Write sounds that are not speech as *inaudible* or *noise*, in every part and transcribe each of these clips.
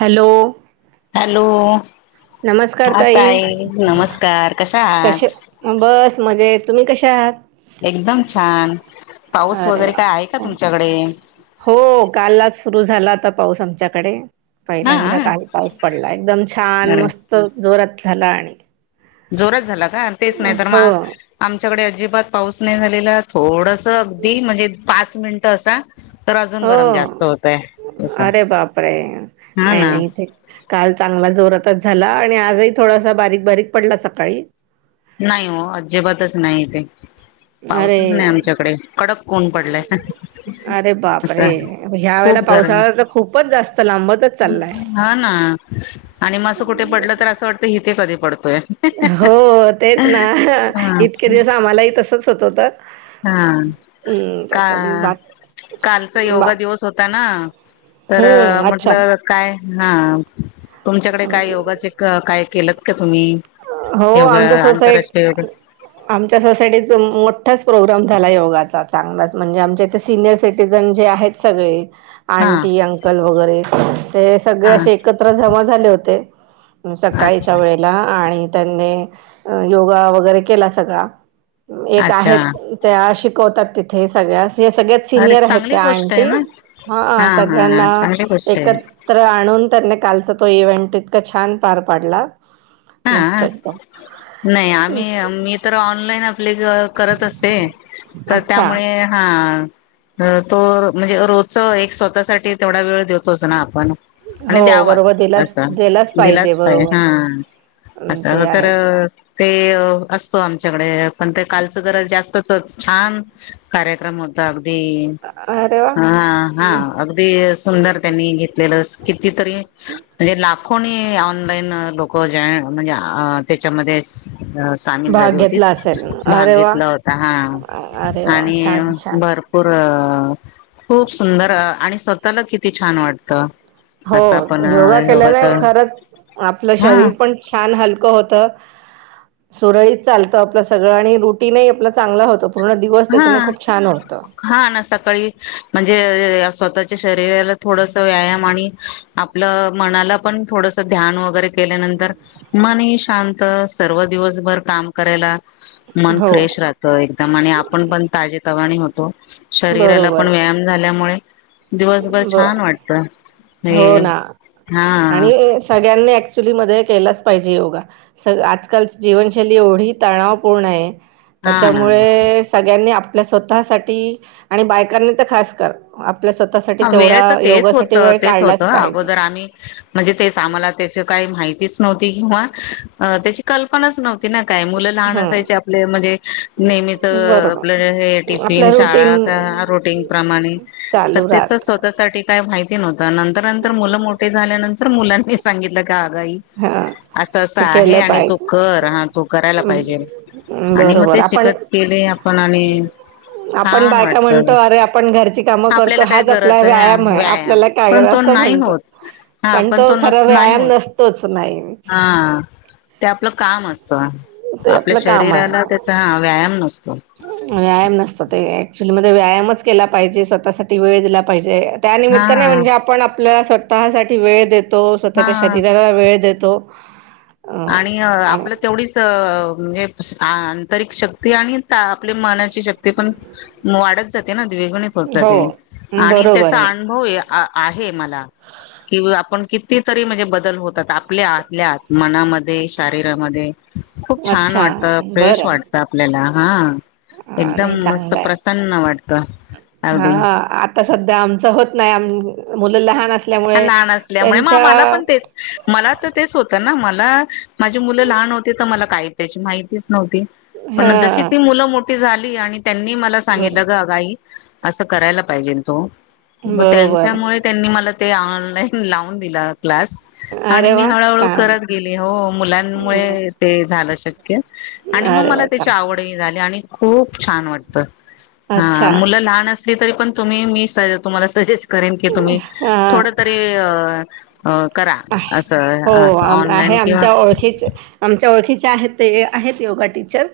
Hello! Hello! नमस्कार हा ताई, नमस्कार कशा आहात? कश बस मज येत. तुम्ही कशा आहात? एकदम छान पाऊस अरे वगैरे वा काय आहे का छान तुमच्याकडे? हो कालच सुरू झाला आता पाऊस आमच्याकडे. हा पहिल्यांदा काल पाऊस पडला एकदम छान अरे मस्त जोरात झाला आणि जोरात झाला का तेच नाही तर हो आच्याकडे अजिबात पाऊस नाही झालेला थोडस अगदी म्हणजे पाच मिनटं असा तर अजून हो गरम जास्त होतयस. अरे बापरे नाही नाही ते काल चांगला जोरातच झाला आणि आजही थोडासा बारीक बारीक पडला सकाळी नाही हो अजिबातच नाही तेे. अरे पाऊसच नाही आमच्याकडे कडक ऊन पडलाय. अरे बाप रे असं ह्या वेळेला खूप गरम पावसाळा्या तर खूपच जास्त लांबचच चाललाय. हा ना आणि म असं कुठे पडलं तर असं वाटतं इथे कधी पडतोय. हो तेच ना हा इतके दिवस आम्हालाही तसच होत होत. हा! हम् का तसं ब कालचा योगा दिवस होता ना, तर हम्म अच्छा म्हटलं काय हा तुमच्याकडे काय योगाचे काय केल का? तुम्ही हो योगा आमच्या सोसायट आंतरराष्ट्रीय योगा आमच्या सोसायटी मोठाच- प्रोग्राम झाला योगाचा चांगलाच. म्हणजे आमच्या इथे सिनियर सिटीझन जे आहेत सगळे- हा आंटी अंकल वगैरे ते सगळे हा असे एकत्र जमा झाले होते. सकाळीच्या अच्छा वेळेला आणि त्यांनी योगा वगैरे केला सगळा. एक अच्छा आहेत त्या शिकवतात तिथे सगळ्यास- ज सगळ्यात अरे सिनियर आहेत चांगली त्या गोष्ट आहे अंटी- ना हा हा सगळ्यांना चांगली गोष्ट आहे एकत्र आणून त्यांना कालच- तो इव्हेंट इतका छान पार पाडला. मस्त हा एकदम नाही आम्ही मी तर ऑनलाईन अप्ला कर- करत असते तर अच्छा त्यामुळे हा- अ तो म्हणजे रोजच एक स्वतःसाठी तेवढा वेळ देतोच ना आपण- हो आणि बरोबर द्यावाच दिलाच दिलाच - पाहिजे बरोबर अ ते असं आहेच तर- ते असतो आमच्याकडे. पण ते कालच जर जास्तच छान कार्यक्रम होता. दी अरे वा ह हा अगदी सुंदर त्यांनी घेतलेलं- ति तरी म्हणजे लाखोनी ऑनलाईन लोक जे- म्हणजे अ त्याच्यामध्ये- सामील झाली भाग होती घेतला असेल भाग अरे वा घेतला होता हा अरे वा आणि छान भर- छान भरपूर खूप सुंदर आणि स्वतःला किती छान वाटतं. हो असं आपण योगा केल्याने योगाच खरंच आपलं हा शरीर पण- छान हलकं होत. सुरळीत चालत आपलं सगळं आणि रुटीन आपलं चांगलं होतं. हा हा ना सकाळी म्हणजे स्वतःच्या- शरीराला थोडस व्यायाम आणि आपलं मनाला पण थोडस ध्यान वगैरे केल्यानंतर- मन शांत सर्व दिवसभर काम करायला- मन हो फ्रेश राहत एकदम आणि आपण पण ताजे तवाणी होतो. शरीराला पण बरोबर व्यायाम झाल्यामुळे- दिवसभर ब छान वाटतं. हो ना आणि सगळ्यांनी ऍक्च्युली म- केलाच पाहिजे. योगा स आजकालची जीवनशैली एवढी तणावपूर्ण आहे. हा ना त्याच्यामुळे सगळ्यांनी आप- आपल्या स्वतःसाठी आणि बायकांनी तर खास कर आपल्या स्वतः- हा वेळ तर तेच होत तेच होतं पाहिजे. अगोदर आम्ही म्हणजे तेच आम्हाला त्याची काही माहितीच- किंवा त्याची कल्पनाच नव्हती. काय मुलं लहान असायचे हम्म आपले म्हणजे नेहमीच आपलं हे बरोबर टिफिन आपलं रुटीन शाळा का- प्रूटीन प्रमाणे चालू त्याच राहत स्वतःसाठी काय माहिती नव्हत. नंतर नंतर मुलं मोठे झाल्यानंतर मुलांनी सांगितलं- अगं आई हा. असं असं हे आहे केलं आणि तो पाहिजे कर हा तो करायला पाहिजे. हम्म, आणि मग बरोबर ते आपण शिकत केले आपण आणि- आपण छान बायका वाटतं म्हणतो अरे आपण घरच्या- काम आपल्याला करतो काय हाच आपला गरज व्यायाम हा आहे. व्यायाम पण *unintelligible* तो असं नाही म्हणतात. होत. हा पण तो नस सर्व - नाही कायाम होत नसतोच नाही. हा. ते आपलं काम असत. ते आपल्या आपलं काम आहे. शरीराला त्याचा ह व्यायाम नसतो. व्यायाम नसतो ते ऍक्च्युली व्यायामच केला पाहिजे स्वतःसाठी वेळ दिला पाहिजे हा त्यानिमित्तने म्हणजे आपण- आपल्याला स्वतः साठी वेळ देतो स्वतःच्या हा. शरीराला वेळ देतो. अ आणि आणि आपलं तेवढीच- म्हणजे आंतरिक शक्ती आणि आपल्या मनाची शक्ती पण वाढत जाते ना. वे पत हो आणि बरोबर त्याचा आहे. अनुभव. आहे मला कि आपण किती तरी म्हणजे बदल होतात आपल्या आतल्यात- मनामध्ये शारीरामध्ये खूप छान अच्छा वाटत फ्रेश बरं वाटत आपल्याला हा हा एकदम नाही मस्त चांगलं आहे. प्रसन्न वाटतं हा अगदी आता सध्या आमच होत नाही आ मुलं लहान अस लहान असल्यामुळे मग मला पण तेच मला तर तेच होतं ना मला माझी मुलं लहान मला काय त्याची माहितीच नव्हती हा पण जशी ती मुलं मोठी झाली त्यांनी मला बर सांगितलं ग अगाई असं करायला पाहिजे तो मग बरोबर त्यांच्यामुळे त्यांनी मला ते ऑनलाईन लावून दिलं क्लास आणि अरे मी वा हळूहळू छान करत गेली हो बर मुलांमुळे ते झालं आणि मग अरे मला वा त्याची चांगल आवडही झाली आणि खूप छान वाटत हा अच्छा मुलं लहान असली तरी पण तुम्ही मी स तुम्हाला सजेस्ट करेन की तुम्ही थोडं अ तरी अ अ करा असं हो असं आ ऑनलाईन आहे किंवा आमच्या ओळखीच आमच्या ओळखीच आहेत ते आहेत योगा टीचर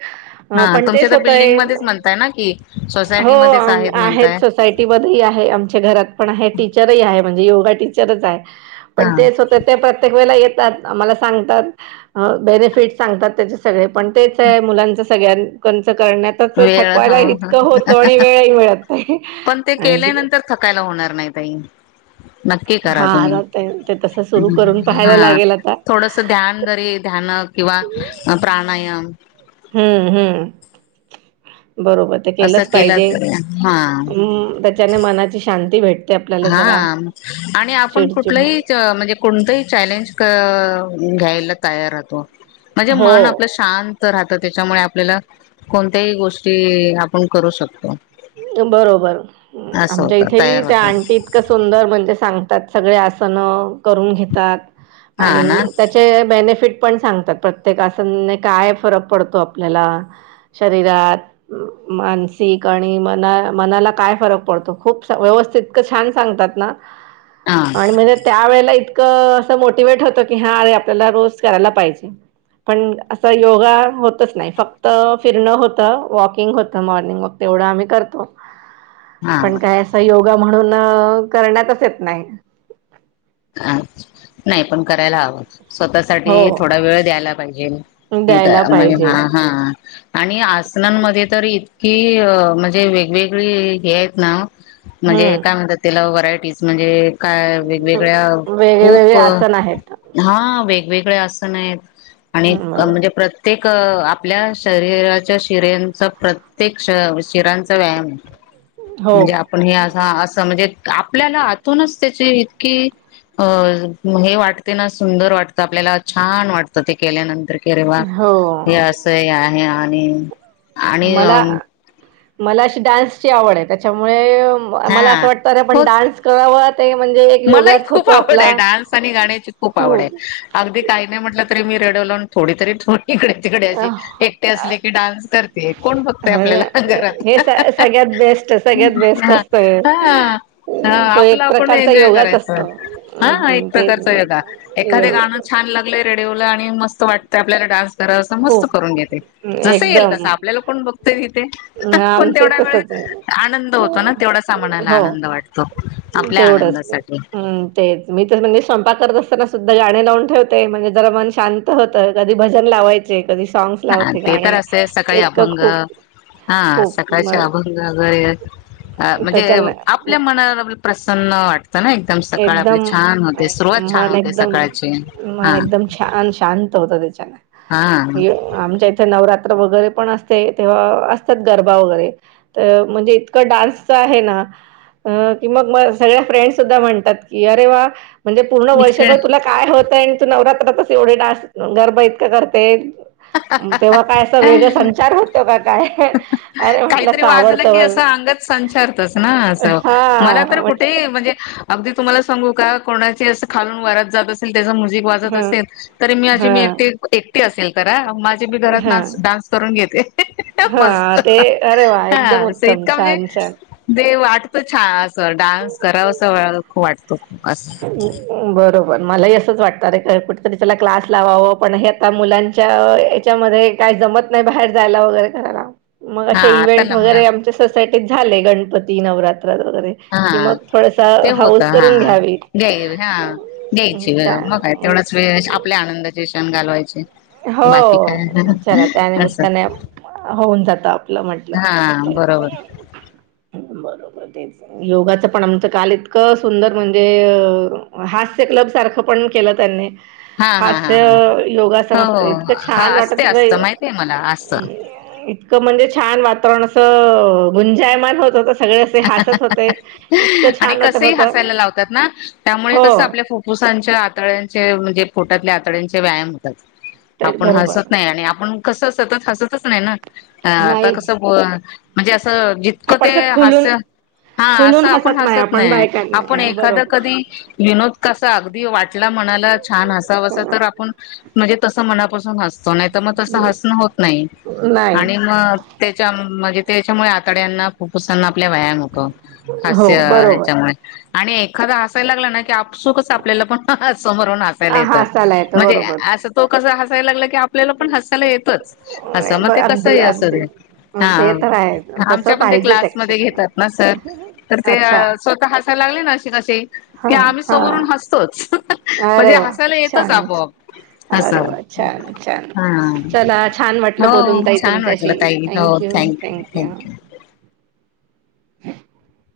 हा पण तुमच्या तेच तर होतय बिल्डिंगमध्येच म्हणताय ना की हो सोसायटीमध्येच म्हणताय आहेत सोसायटीमध्ये आहे आमच्या घरात पण आहे टीचरही आहे म्हणजे योगा टीचरच आहे हा ते हो ते प्रत्येक वळेला आम्हाला सांगतात बेनिफिट सांगतात त्याचे सगळे पण आहे मुलांचं सगळ्यान सकाळी ना वेळ थकवायला हो इतकं होतं आणि वेळही मिळत नाही पण ते आणि ब केल्यानंतर थकायला होणार नाही ताई नक्की करा हा तुम्ही आता ते ते तसं सुरू करून पाहायला लागेल आता थोडस ध्यान दरी ध्यान किंवा प्राणायाम हम्म हम्म बरोबर ते असं केलंच केलं पाहिजे तरी हा त्याच्याने मनाची शांती भेटते आपल्याला हा जरा आणि आपण चिडचिड कुठलंही म्हणजे कोणतंही चॅलेंज घ्यायला तयार होतो म्हणजे हो मन आपलं शांत राहत त्याच्यामुळे आपल्याला कोणत्याही गोष्टी आपण करू शकतो बरोबर असं आमच्या होत इथेही तयार त्या होत आणंटी इतकं सुंदर म्हणजे सांग त्यात सगळे आसन करून घेतात हा आणि ना त्याचे बेनिफिट पण सांगतात प्रत्येकन काय फरक पडतो आपल्याला शरीात मा आणि मनाला काय फरक पडतो खूप व्यवस्थिततकं छान सांगतात ना हा आणि म्हणजे त्यावेेळेला इतकं असं मोटिवेट होतो की हा अरे आपल्याला रोज करायला पाहिजे पण असं योगा होतच नाही फक्त फिरणं होतं वॉकिंग होतं मॉर्निंग वॉक व आम् करतो हा पण का अस योगा म्हणून करण्यातच येत नाही अ नाही पण करायला हवं स्वतः साठी थोडा हो वेळ द्यायला पाहिजे हे का द्यायला म्हणजे पाहिजे हा हा आणि आसनांमध्ये तर इ हि म्हणजे वेगवेगळी हे आहेत ना म्हणजे हम्म. काय म्हणतात त्याला वरायटी म्हणजे काय सगळ्या वेगळे वेगळे खूप आसन आहेत हा वेग वेगळे आसन आहेत आणि बरोबर म्हणजे प्रत्येक आपल्या शरीराच्या शिरंचा प्रत्येक शिरांचा व्यायाम हो. म्हणजे आपण हे असं असं म्हणजे आपल्याला आतूनच त्याची इतकी अ हे वाटते ना सुंदर वाटतं आपल्याला छान वाटतं ते केल्यानंतर केरवा हो हे असं आहे आणि आणि अ मला मला अशी डान्सची आवड आहे त्याच्यामुळे मला हा असं वाटते पण होच डान्स करावा ते म्हणजे एक मलाही योगाच खूप होतो आवड आहे आपला डान्स आणि गाण्याची खूप आवड आहे अगदी काही नाही म्हटलं तरी मी रेडिओ लावून थोडी तरी इकडे तिकडची अह, एकटे असले की डान्स करतेय कोण बघतय आपल्याला हे घरात स- सगळ्यात बेस्ट सगळ्यात बेस्ट हा असत हा हा तो आपला एक आपण प्रकारचा एन्जोय योगाच करा असतो हा एक अं, ते प्रकारच एखादे योगाच गाणं असत छान लागलंय रेडिओला आणि मस्त वाटत आपल्याला डान्स करा मस्त खूप करून घेते जं येईल एकदम तं आपल्याला कोण बघ ण आमचं तेवढा वेळ तसच आहे आनंद होतो ना तेवढासा म्हणाला हो आनंद वाटतो आप ंद तेवढंच हम् तेच मी तर म्हणजे कपा करत असताना सुद्धा गाणे लावून ठेवते म्हणजे जरा मन शांत होतं कधी भजन लावायचे कधी सॉग्स हा लावते ते तर गाणे असते सकाळी इतकं अभंग खूप हा खूप सकाळचे मग अभंग वगैरे म्हणजे त्याच्यान आपल्या मनाला प्रसन्नट ना एकदम सकाळ आपले एकदम छान होते सुरुवात छान मन होते एकदम सकाळची हा हो त्या हा आमच्या इथ नवरात वगैरे पण असते तेव्हा असतात गरबा वगैरे तर म्हणजे इतक डान्स आहे म सग फ्रेंडधा म्हण ी अरे वा म्हणजे पूर्ण इकडे वर्शभर तुला काय होतं नवरात्रातच एवढे डास गरभ इतकं करते तेव्हा काय असं वेगळ संचार होतो का काय अरे म्हटलं काहीतरी असं वाजलं की आवडतं असं अंगच संचारतस ना असं मला हा तर म्हट कुठे म्हणजे अगदी तुम्हाला सांगू का कोणाची अस खालून वारत जात असेल त्या म्यझिक वात ह असेल तरी मी आजी हा मी एकटी एकटी असेल करा माझे मी घरात हा डान्स करून घेत हा मस्त ते अरे वा एकदम हा उत्तम इतका म्हणजे छान छान देव वाट वाटत छान अस डान्स करा अस खू वाटत खू असं मलाच वाटते कुठरी त्याला क्लास लावाव पण हे आता मुलांच्या याच्यामध्ये काही जमत नाही बाहेर जायला वगैरे करायला मग हा असे आता इव्हेंट ना मुला वगैरे आमच्या सोसायटीत झाले गणपती नवरात वगैरे कि हा मग थोडसा हाऊस करून घ्यावी घ्या हा घ्यायचे त्या मगय तेवढाच वेळ आपल्या आनंदाचे क्षण घालवायचे बाकी काय हो चला असं म्हंटलं हा का बरोबर बरोबरच योगाच पण आमचं काल इतकं सुंदर म्हणजे हास्य कलब पण के त्यां हा हा ह हा हा योग हो इतकं हा छान असते वाटत असतं माहितीय मला असं इ म्हणजे छान वातावरण असं गुंजायमान होत तर सगळे असे हसत होते इतकं आणि छान वाटत कसही होत हसायला लावतात ना त्यामुळे हो कस आपल्या फुफ्फुसांच्या आतळ्यांचे म्हणजे पोटातल्या आतड्यांचे व्यायाम होतात ते आपण बरोबर हसत नाही आणि आपण कसं सतत हसतच नाही ना ह आता नाहीच कसं ब म्हणजे असं जितकं आपण ते असं खुलून हास्य हा असं खुलून आपण हसत आपण नाही आपण बायकांना एखादा कधी विनोद कसा अगदी वाट म छान ह आपण म्हणजे त मपासून हतो तर मग तस बरोबर हसण होत नाही आणि नाहीच मग त्याच्या म्हणजे त्याच्यामुळे आतड्यांना फुप्फुसांना आपला व्यायाम होतो हो हास्य बरोबर ह्याच्यामुळे आणि एक खरं असाय लागला ना की आपसुकच आपल्याला पण हय म्हण हासायला येतं बरोबर अस क हयला आपल्याला पण हसायला येतच अस मग ब ते कसं आहे असं ते हा तस पाहिजे घात ना सर तर ते स्वतः हसायला लागले ना अ कसे कि हा आम्ही हा समोरून हसतोच म्हणजे अरे वा हसायला येतच छानच आपोआप अरे असं वा छान छान हा चला छान वाटलं बोलून हो ताई छान वाटलं तुमच्याशी काई हो थँक्यू थँक्यू *unintelligible*